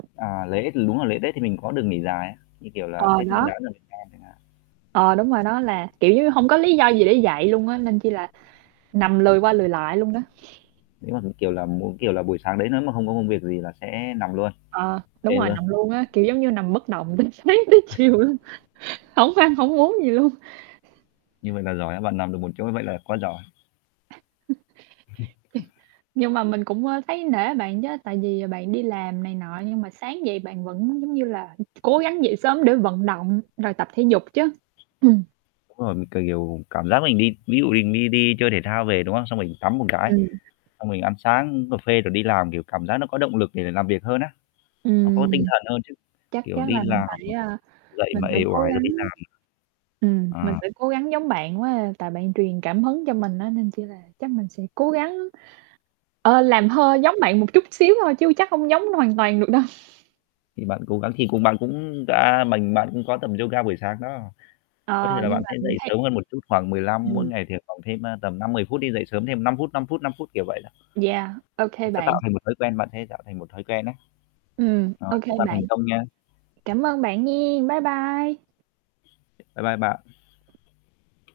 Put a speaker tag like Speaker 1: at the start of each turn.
Speaker 1: À, lễ thì đúng là lễ Tết thì mình có được nghỉ dài á, như kiểu là
Speaker 2: Ờ,
Speaker 1: Tết Nguyên
Speaker 2: đó.
Speaker 1: Đán ở Việt Nam chẳng hạn.
Speaker 2: Ờ, đúng rồi. Nó là, kiểu, giống như hông có lý do gì để dậy luôn á, nên chỉ là nằm lười qua lười lại luôn đó.
Speaker 1: Nếu mà, kiểu là, m kiểu là, buổi sáng đấy nếu mà hông có công việc gì là sẽ nằm luôn.
Speaker 2: Ờ, đúng
Speaker 1: Phê
Speaker 2: rồi.
Speaker 1: luôn.
Speaker 2: Nằm luôn á, kiểu, giống như nằm bất động từ sáng tới
Speaker 1: [unintelligible]
Speaker 2: chiều luôn, hổng ăn hổng uống gì luôn.
Speaker 1: Như vậy là giỏi á, bạn nằm được một chỗ vậy là quá giỏi.
Speaker 2: Nhưng mà mình cũng, ơ, thấy nể bạn chớ, tại vì bạn đi làm này nọ nhưng mà sáng dậy bạn vẫn, giống như là [unintelligible] cố gắng dậy sớm để vận động rồi tập thể dục chứ. Ừm.
Speaker 1: Đúng rồi. Mình k kiểu cảm giác mình đi ví dụ mình đi đi chơi thể thao về, đúng không? Xong rồi mình tắm một cái,
Speaker 2: Ừm.
Speaker 1: xong mình ăn sáng uống cà phê rồi đi làm, kiểu, cảm giác nó có động lực để l làm việc hơn á, nó có tinh
Speaker 2: Ừm.
Speaker 1: thần hơn chứ,
Speaker 2: Chắc
Speaker 1: kiểu,
Speaker 2: chắc
Speaker 1: đi
Speaker 2: là mình
Speaker 1: làm
Speaker 2: phải,
Speaker 1: mà
Speaker 2: a,
Speaker 1: dậy mà
Speaker 2: mình phải
Speaker 1: uể
Speaker 2: cố
Speaker 1: oải rồi đi
Speaker 2: gắng.
Speaker 1: làm
Speaker 2: Ừm, mình
Speaker 1: Ờ.
Speaker 2: phải cố gắng giống bạn quá à, tại bạn truyền cảm hứng cho mình á, nên chỉ là chắc mình sẽ cố gắng, ờ, làm hơi giống bạn một chút xíu thôi chứ, chắc hông giống hoàn toàn được đâu.
Speaker 1: Thì bạn cố gắng thì cùng bạn cũng đã mình bạn cũng có tập yoga buổi sáng đó. Có thể
Speaker 2: Ờ,
Speaker 1: là
Speaker 2: nhưng
Speaker 1: bạn
Speaker 2: mà
Speaker 1: sẽ
Speaker 2: mình
Speaker 1: dậy
Speaker 2: thấy
Speaker 1: sớm hơn một chút khoảng 15, mỗi
Speaker 2: Ừm.
Speaker 1: ngày thì khoảng thêm, ơ, tầm 5,10 phút đi, dậy sớm thêm 5 phút, 5 phút, 5 phút, kiểu vậy đó.
Speaker 2: Yeah,
Speaker 1: Nó
Speaker 2: OK
Speaker 1: sẽ
Speaker 2: bạn.
Speaker 1: tạo thành một thói quen. Bạn sẽ tạo thành một thói quen á.
Speaker 2: Ừm,
Speaker 1: Rồi,
Speaker 2: OK
Speaker 1: chúc bạn thành
Speaker 2: bạn.
Speaker 1: công nha.
Speaker 2: Cảm ơn bạn nha. Bye bye.
Speaker 1: Bye bye bạn.